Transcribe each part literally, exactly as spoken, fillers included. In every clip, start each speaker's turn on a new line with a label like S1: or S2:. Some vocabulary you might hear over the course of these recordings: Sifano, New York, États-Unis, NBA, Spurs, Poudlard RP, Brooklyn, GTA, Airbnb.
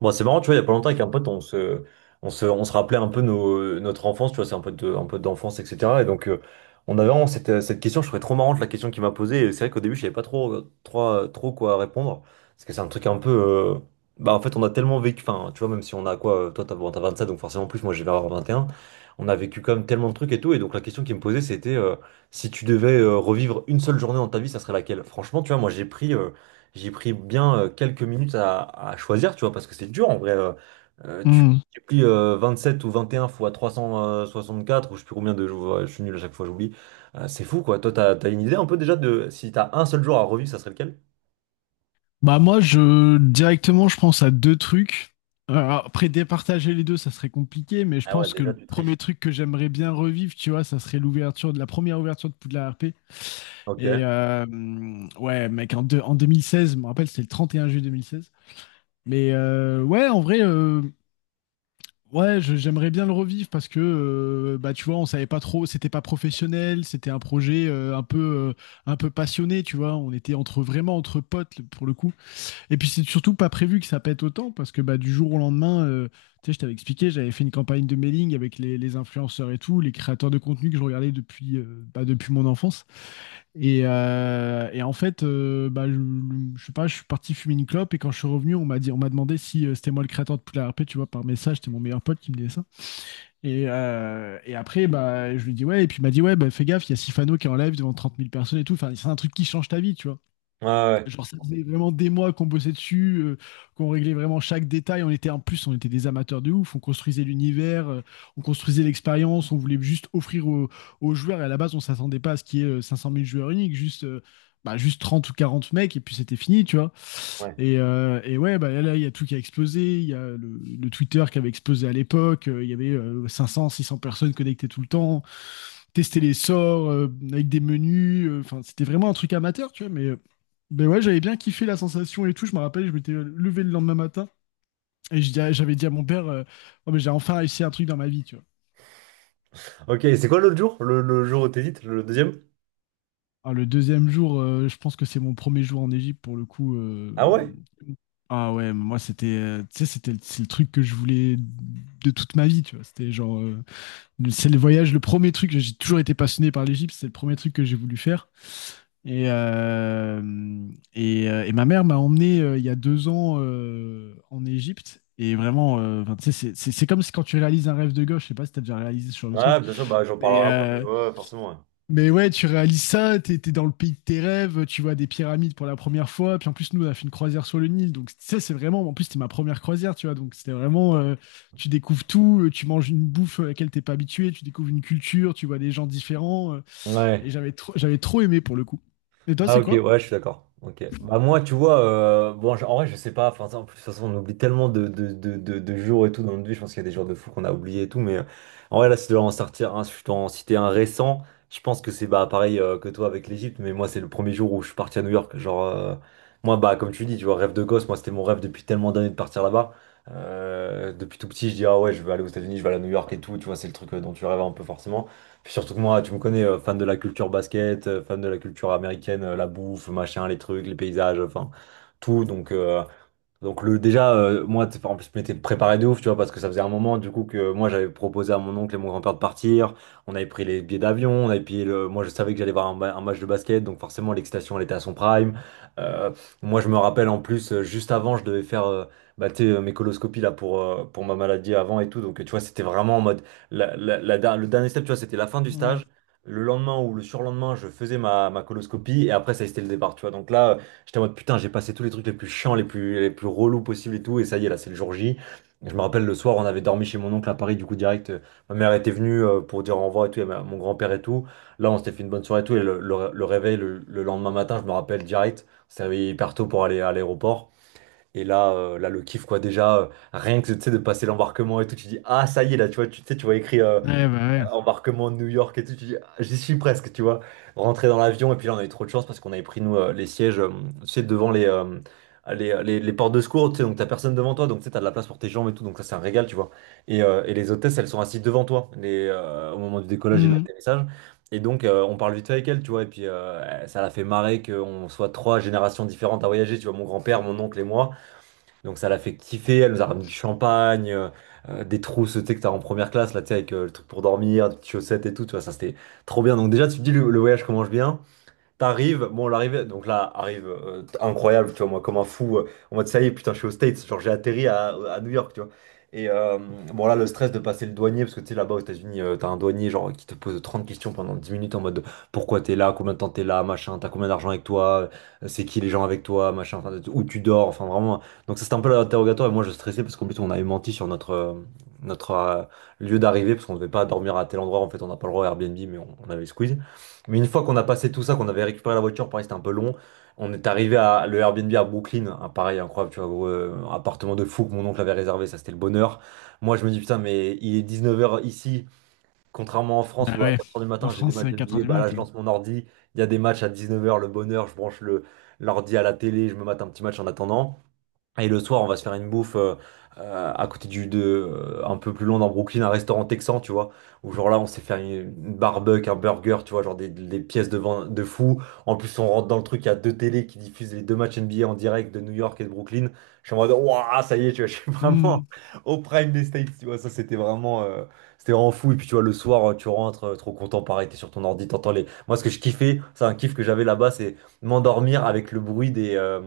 S1: Bon, c'est marrant, tu vois, il y a pas longtemps avec un pote, on se, on se, on se rappelait un peu nos, notre enfance, tu vois, c'est un peu de, un peu d'enfance, et cetera. Et donc, euh, on avait vraiment cette, euh, cette question, je trouvais trop marrante la question qu'il m'a posée. Et c'est vrai qu'au début, je savais pas trop, euh, trop, euh, trop quoi répondre. Parce que c'est un truc un peu. euh, Bah, en fait, on a tellement vécu, enfin, tu vois, même si on a quoi, euh, toi, t'as bon, t'as vingt-sept, donc forcément plus, moi, j'ai vers vingt et un. On a vécu quand même tellement de trucs et tout. Et donc, la question qu'il me posait, c'était euh, si tu devais euh, revivre une seule journée dans ta vie, ça serait laquelle? Franchement, tu vois, moi, j'ai pris. euh, j'ai pris bien euh, quelques minutes à, à choisir, tu vois, parce que c'est dur en vrai. Euh, euh, tu
S2: Hmm.
S1: multiplies euh, vingt-sept ou vingt et un fois trois cent soixante-quatre, ou je sais plus combien de jours, euh, je suis nul à chaque fois, j'oublie. Euh, c'est fou, quoi. Toi, t'as, t'as une idée un peu déjà de si t'as un seul jour à revivre, ça serait lequel?
S2: Bah moi je directement je pense à deux trucs. Euh, Après départager les deux ça serait compliqué, mais je
S1: Ah ouais,
S2: pense que
S1: déjà
S2: le
S1: tu
S2: premier
S1: triches.
S2: truc que j'aimerais bien revivre, tu vois, ça serait l'ouverture de la première ouverture de Poudlard R P.
S1: Ok.
S2: et
S1: Ouais,
S2: euh, hum, ouais mec, en, deux- en deux mille seize, je me rappelle, c'était le trente et un juillet deux mille seize. Mais euh, ouais, en vrai, euh, ouais, je- j'aimerais bien le revivre parce que euh, bah tu vois, on savait pas trop, c'était pas professionnel, c'était un projet euh, un peu euh, un peu passionné, tu vois. On était entre vraiment entre potes pour le coup. Et puis c'est surtout pas prévu que ça pète autant, parce que bah, du jour au lendemain, euh, tu sais, je t'avais expliqué, j'avais fait une campagne de mailing avec les, les influenceurs et tout, les créateurs de contenu que je regardais depuis, euh, bah, depuis mon enfance. Et, euh, et en fait, euh, bah, je, je sais pas, je suis parti fumer une clope et quand je suis revenu, on m'a dit, on m'a demandé si euh, c'était moi le créateur de Poudlard R P, tu vois, par message, c'était mon meilleur pote qui me disait ça. Et, euh, et après, bah, je lui dis ouais, et puis il m'a dit ouais, bah, fais gaffe, il y a Sifano qui est en live devant trente mille personnes et tout. Enfin, c'est un truc qui change ta vie, tu vois.
S1: ouais.
S2: Genre, ça faisait vraiment des mois qu'on bossait dessus, euh, qu'on réglait vraiment chaque détail. On était en plus, on était des amateurs de ouf. On construisait l'univers, euh, on construisait l'expérience. On voulait juste offrir aux, aux joueurs. Et à la base, on s'attendait pas à ce qu'il y ait euh, cinq cent mille joueurs uniques, juste, euh, bah, juste trente ou quarante mecs, et puis c'était fini, tu vois.
S1: Ouais.
S2: Et, euh, et ouais, bah là, il y a tout qui a explosé. Il y a le, le Twitter qui avait explosé à l'époque. euh, Il y avait euh, cinq cents, six cents personnes connectées tout le temps tester les sorts euh, avec des menus. euh, Enfin, c'était vraiment un truc amateur, tu vois. Mais, euh, ben ouais, j'avais bien kiffé la sensation et tout. Je me rappelle, je m'étais levé le lendemain matin et je dis à- j'avais dit à mon père, euh, Oh, mais j'ai enfin réussi un truc dans ma vie, tu vois.
S1: Ok, et c'est quoi l'autre jour? Le, le jour où t'hésites, le deuxième?
S2: Alors, le deuxième jour, euh, je pense que c'est mon premier jour en Égypte pour le coup. euh,
S1: Ah ouais?
S2: Ah ouais, moi c'était, euh, tu sais, c'était c'est le truc que je voulais de toute ma vie, tu vois. C'était genre, euh, le- c'est le voyage, le premier truc. J'ai toujours été passionné par l'Égypte, c'est le premier truc que j'ai voulu faire. Et, euh, et, euh, et ma mère m'a emmené euh, il y a deux ans euh, en Égypte. Et vraiment, euh, enfin, tu sais, c'est c'est- c'est comme si quand tu réalises un rêve de gauche, je sais pas si t'as déjà réalisé ce genre de truc,
S1: Ouais, bien sûr, bah j'en
S2: mais,
S1: parlerai après, mais
S2: euh,
S1: ouais, forcément.
S2: mais ouais, tu réalises ça, t'es, t'es dans le pays de tes rêves, tu vois des pyramides pour la première fois, puis en plus, nous, on a fait une croisière sur le Nil, donc tu sais, c'est vraiment, en plus, c'était ma première croisière, tu vois, donc c'était vraiment, euh, tu découvres tout, euh, tu manges une bouffe euh, à laquelle t'es pas habitué, tu découvres une culture, tu vois des gens différents, euh,
S1: Ouais.
S2: et
S1: Ouais.
S2: j'avais trop, j'avais trop aimé pour le coup. Et toi,
S1: Ah
S2: c'est
S1: ok,
S2: quoi?
S1: ouais, je suis d'accord. Ok. Bah moi, tu vois, euh, bon, je- en vrai, je sais pas. Enfin, ça, en plus, de toute façon, on oublie tellement de, de, de, de, de jours et tout dans notre vie. Je pense qu'il y a des jours de fou qu'on a oublié et tout. Mais euh, en vrai, là, si je dois en sortir un, si je dois en citer un récent, je pense que c'est bah pareil euh, que toi avec l'Égypte. Mais moi, c'est le premier jour où je suis parti à New York. Genre, euh, moi, bah comme tu dis, tu vois, rêve de gosse. Moi, c'était mon rêve depuis tellement d'années de partir là-bas. Euh, depuis tout petit, je dis ah ouais, je veux aller aux États-Unis, je veux aller à New York et tout. Tu vois, c'est le truc euh, dont tu rêves un peu forcément. Puis surtout que moi, tu me connais, euh, fan de la culture basket, euh, fan de la culture américaine, euh, la bouffe, machin, les trucs, les paysages, enfin tout. Donc, euh, donc le déjà euh, moi t'es- en plus je m'étais préparé de ouf tu vois parce que ça faisait un moment du coup que moi j'avais proposé à mon oncle et mon grand-père de partir, on avait pris les billets d'avion, on avait payé le moi je savais que j'allais voir un, ma- un match de basket donc forcément l'excitation elle était à son prime. Euh, Moi je me rappelle en plus euh, juste avant je devais faire euh, bah, tu sais, euh, mes coloscopies là pour euh, pour ma maladie avant et tout donc tu vois c'était vraiment en mode la, la- la der- le dernier step tu vois c'était la fin du stage. Le lendemain ou le surlendemain, je faisais ma, ma coloscopie et après ça c'était le départ, tu vois. Donc là, j'étais en mode putain, j'ai passé tous les trucs les plus chiants, les plus, les plus relous possibles et tout, et ça y est, là, c'est le jour J. Et je me rappelle le soir, on avait dormi chez mon oncle à Paris, du coup, direct, euh, ma mère était venue euh, pour dire au revoir et tout, et ma- mon grand-père et tout. Là, on s'était fait une bonne soirée et tout, et le, le- le réveil, le, le lendemain matin, je me rappelle direct, on s'est réveillé hyper tôt pour aller à l'aéroport. Et là, euh, là, le kiff, quoi, déjà, euh, rien que, tu sais, de passer l'embarquement et tout, tu dis, ah, ça y est, là, tu vois, tu tu sais, tu vois écrit euh,
S2: Ouais, bah ouais.
S1: embarquement de New York et tout, tu dis, ah, j'y suis presque, tu vois. Rentrer dans l'avion, et puis là, on a eu trop de chance parce qu'on avait pris, nous, euh, les sièges, euh, tu sais, devant les, euh, les, les, les portes de secours, tu sais, donc t'as personne devant toi, donc tu sais, t'as de la place pour tes jambes et tout, donc ça, c'est un régal, tu vois. Et, euh, et les hôtesses, elles sont assises devant toi les, euh, au moment du décollage et de
S2: Hmm.
S1: l'atterrissage. Et donc, euh, on parle vite fait avec elle, tu vois, et puis euh, ça l'a fait marrer qu'on soit trois générations différentes à voyager, tu vois, mon grand-père, mon oncle et moi. Donc ça l'a fait kiffer, elle nous a ramené du champagne, euh, euh, des trousses, tu sais, que t'as en première classe, là, tu sais, avec euh, le truc pour dormir, des petites chaussettes et tout, tu vois, ça c'était trop bien. Donc déjà, tu te dis, le, le voyage commence bien. T'arrives, bon, l'arrivée, donc là, arrive euh, incroyable, tu vois, moi, comme un fou, euh, en mode ça y est, putain, je suis aux States, genre j'ai atterri à, à New York, tu vois. Et euh, bon, là, le stress de passer le douanier, parce que tu sais, là-bas aux États-Unis, euh, t'as un douanier, genre, qui te pose trente questions pendant dix minutes en mode pourquoi t'es là, combien de temps t'es là, machin, t'as combien d'argent avec toi, euh, c'est qui les gens avec toi, machin, enfin, où tu dors, enfin, vraiment. Donc, ça, c'était un peu l'interrogatoire, et moi, je stressais parce qu'en plus, on avait menti sur notre. Euh, notre euh, lieu d'arrivée parce qu'on ne devait pas dormir à tel endroit en fait on n'a pas le droit à Airbnb mais on, on avait squeeze mais une fois qu'on a passé tout ça, qu'on avait récupéré la voiture, pareil, c'était un peu long. On est arrivé à le Airbnb à Brooklyn, hein, pareil, incroyable, tu vois, gros, euh, un appartement de fou que mon oncle avait réservé, ça c'était le bonheur. Moi je me dis putain, mais il est dix-neuf heures ici, contrairement en France
S2: Bah
S1: où à
S2: ouais.
S1: quatre heures du
S2: En
S1: matin j'ai des
S2: France,
S1: matchs
S2: c'est quatre heures
S1: N B A,
S2: du
S1: bah là
S2: mat.
S1: je
S2: Ouais.
S1: lance mon ordi, il y a des matchs à dix-neuf heures, le bonheur, je branche le l'ordi à la télé, je me mate un petit match en attendant. Et le soir, on va se faire une bouffe euh, euh, à côté du de euh, un peu plus loin dans Brooklyn, un restaurant texan, tu vois. Où genre là, on s'est fait une, une barbecue, un burger, tu vois, genre des, des pièces de vin de fou. En plus, on rentre dans le truc, il y a deux télés qui diffusent les deux matchs N B A en direct de New York et de Brooklyn. Je suis en mode, waouh, ça y est, tu vois, je suis vraiment
S2: Hmm.
S1: au prime des States, tu vois. Ça, c'était vraiment, euh, c'était vraiment fou. Et puis, tu vois, le soir, euh, tu rentres, euh, trop content, pareil, t'es sur ton ordi, t'entends les. Moi, ce que je kiffais, c'est un kiff que j'avais là-bas, c'est m'endormir avec le bruit des. euh,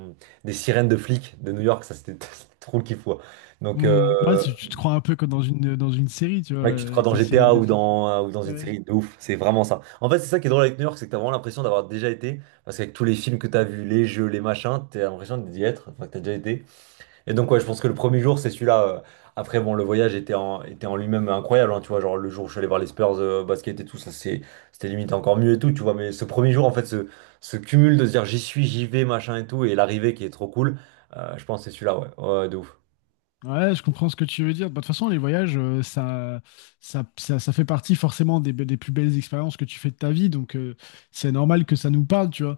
S1: des sirènes de flics de New York, ça c'était c'était trop le kiff. Ouais. Donc,
S2: Hmm. Ouais,
S1: euh,
S2: c'est- tu te crois un peu comme dans une, dans une série, tu vois,
S1: mec, tu te crois
S2: avec
S1: dans
S2: les sirènes
S1: G T A
S2: de
S1: ou
S2: flics.
S1: dans, euh, ou dans une
S2: Ouais.
S1: série de ouf, c'est vraiment ça. En fait, c'est ça qui est drôle avec New York, c'est que t'as vraiment l'impression d'avoir déjà été, parce qu'avec tous les films que t'as vus, les jeux, les machins, t'as l'impression d'y être, enfin, que t'as déjà été. Et donc, ouais, je pense que le premier jour, c'est celui-là. euh. Après, bon, le voyage était en, était en lui-même incroyable, hein, tu vois. Genre, le jour où je suis allé voir les Spurs euh, basket et tout, ça, c'est, c'était limite encore mieux et tout, tu vois. Mais ce premier jour, en fait, ce, ce cumul de se dire j'y suis, j'y vais, machin et tout, et l'arrivée qui est trop cool, euh, je pense que c'est celui-là, ouais. Ouais, de ouf.
S2: Ouais, je comprends ce que tu veux dire. Bah, de toute façon, les voyages, euh, ça, ça, ça, ça fait partie forcément des, be- des plus belles expériences que tu fais de ta vie. Donc, euh, c'est normal que ça nous parle, tu vois.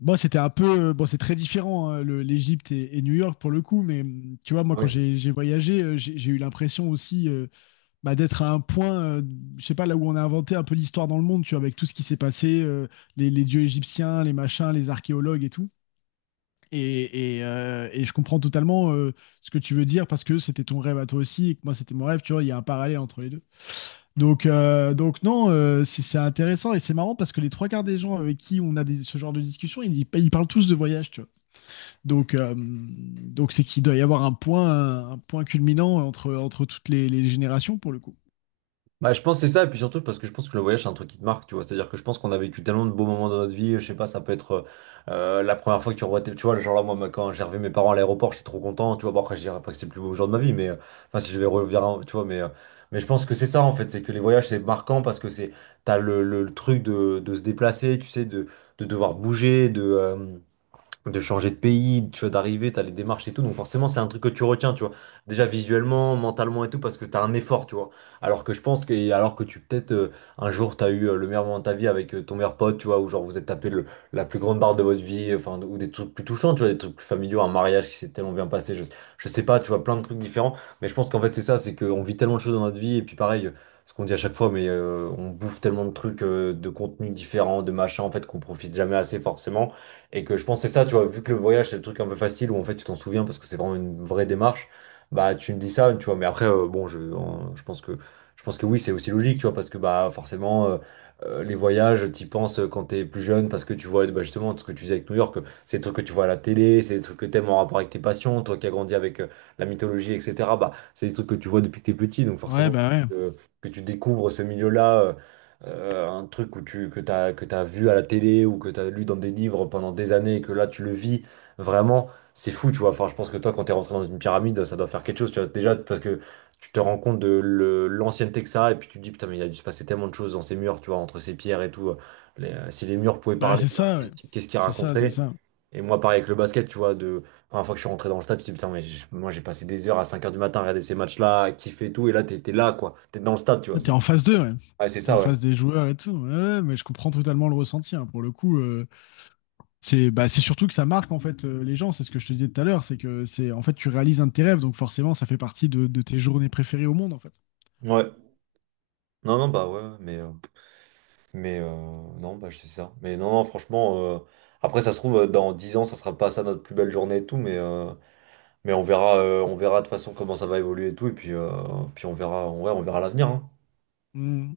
S2: Moi, c'était un peu. Euh, bon, c'est très différent, hein, le- l'Égypte et, et New York pour le coup. Mais hum, tu vois, moi, quand
S1: Oui.
S2: j'ai j'ai voyagé, euh, j'ai j'ai eu l'impression aussi. Euh, bah, d'être à un point, euh, je sais pas, là où on a inventé un peu l'histoire dans le monde, tu vois, avec tout ce qui s'est passé, euh, les, les dieux égyptiens, les machins, les archéologues et tout. Et, et, euh, et je comprends totalement euh, ce que tu veux dire parce que c'était ton rêve à toi aussi et que moi c'était mon rêve, tu vois, il y a un parallèle entre les deux. Donc, euh, donc non, euh, c'est c'est intéressant et c'est marrant parce que les trois quarts des gens avec qui on a des- ce genre de discussion, ils, ils parlent tous de voyage, tu vois. Donc, euh, donc c'est qu'il doit y avoir un point, un point culminant entre, entre toutes les, les générations pour le coup.
S1: Bah, je pense que c'est ça, et puis surtout parce que je pense que le voyage c'est un truc qui te marque, tu vois. C'est-à-dire que je pense qu'on a vécu tellement de beaux moments dans notre vie. Je sais pas, ça peut être euh, la première fois que tu revois tes, tu vois, genre là, moi, ma- quand j'ai revu mes parents à l'aéroport, j'étais trop content, tu vois. Bon, après, je dirais pas que c'est le plus beau jour de ma vie, mais euh, enfin, si je vais revenir, en- tu vois, mais euh, mais je pense que c'est ça en fait, c'est que les voyages c'est marquant parce que c'est t'as le, le, le truc de, de se déplacer, tu sais, de, de devoir bouger, de, euh, de changer de pays, tu vois, d'arriver, t'as les démarches et tout. Donc forcément, c'est un truc que tu retiens, tu vois. Déjà visuellement, mentalement et tout, parce que t'as un effort, tu vois. Alors que je pense que, et alors que tu peut-être euh, un jour t'as eu euh, le meilleur moment de ta vie avec euh, ton meilleur pote, tu vois, ou genre vous êtes tapé le- la plus grande barre de votre vie, enfin, ou des trucs plus touchants, tu vois, des trucs plus familiaux, un mariage qui s'est tellement bien passé, je, je sais pas, tu vois, plein de trucs différents. Mais je pense qu'en fait, c'est ça, c'est qu'on vit tellement de choses dans notre vie, et puis pareil. euh, Ce qu'on dit à chaque fois, mais euh, on bouffe tellement de trucs, euh, de contenus différents, de machins, en fait, qu'on profite jamais assez forcément. Et que je pense que c'est ça, tu vois, vu que le voyage, c'est le truc un peu facile où en fait tu t'en souviens parce que c'est vraiment une vraie démarche, bah tu me dis ça, tu vois. Mais après, euh, bon, je, en- je pense que, je pense que, oui, c'est aussi logique, tu vois, parce que bah forcément, euh, euh, les voyages, t'y penses euh, quand t'es plus jeune parce que tu vois bah, justement ce que tu disais avec New York, euh, c'est des trucs que tu vois à la télé, c'est des trucs que t'aimes en rapport avec tes passions, toi qui as grandi avec euh, la mythologie, et cetera. Bah, c'est des trucs que tu vois depuis que t'es petit, donc
S2: Ouais,
S1: forcément,
S2: bah
S1: il faut
S2: ouais.
S1: que, que tu découvres ce milieu-là. Euh, euh, un truc où tu, que t'as, que t'as vu à la télé ou que t'as lu dans des livres pendant des années et que là tu le vis, vraiment, c'est fou, tu vois. Enfin, je pense que toi, quand t'es rentré dans une pyramide, ça doit faire quelque chose, tu vois. Déjà, parce que tu te rends compte de le- l'ancienneté que ça a et puis tu te dis, putain, mais il a dû se passer tellement de choses dans ces murs, tu vois, entre ces pierres et tout. Les- euh, si les murs pouvaient
S2: Bah,
S1: parler,
S2: c'est ça,
S1: qu'est-ce
S2: ouais.
S1: qui- qu'est-ce qu'ils
S2: C'est ça, c'est
S1: raconteraient?
S2: ça.
S1: Et moi, pareil avec le basket, tu vois, de la première fois que je suis rentré dans le stade, tu te dis, putain, mais j- moi, j'ai passé des heures à cinq heures du matin à regarder ces matchs-là, à kiffer et tout, et là, t'es t'es là, quoi. T'es dans le stade, tu vois.
S2: Ouais, t'es
S1: C'est
S2: en face d'eux, ouais.
S1: Ouais, c'est
S2: T'es en
S1: ça, ouais.
S2: face des joueurs et tout. Ouais, ouais, mais je comprends totalement le ressenti, hein. Pour le coup, euh, c'est bah, c'est surtout que ça marque en fait euh, les gens. C'est ce que je te disais tout à l'heure. C'est que c'est en fait tu réalises un de tes rêves, donc forcément ça fait partie de, de tes journées préférées au monde en fait.
S1: Ouais. Non, non, bah ouais, ouais, mais, euh, mais euh, non, bah c'est ça. Mais non, non, franchement, euh, après, ça se trouve, euh, dans dix ans, ça sera pas ça notre plus belle journée et tout, mais, euh, mais on verra, euh, on verra de toute façon comment ça va évoluer et tout, et puis, euh, puis on verra, ouais, on verra l'avenir, hein.
S2: Mm.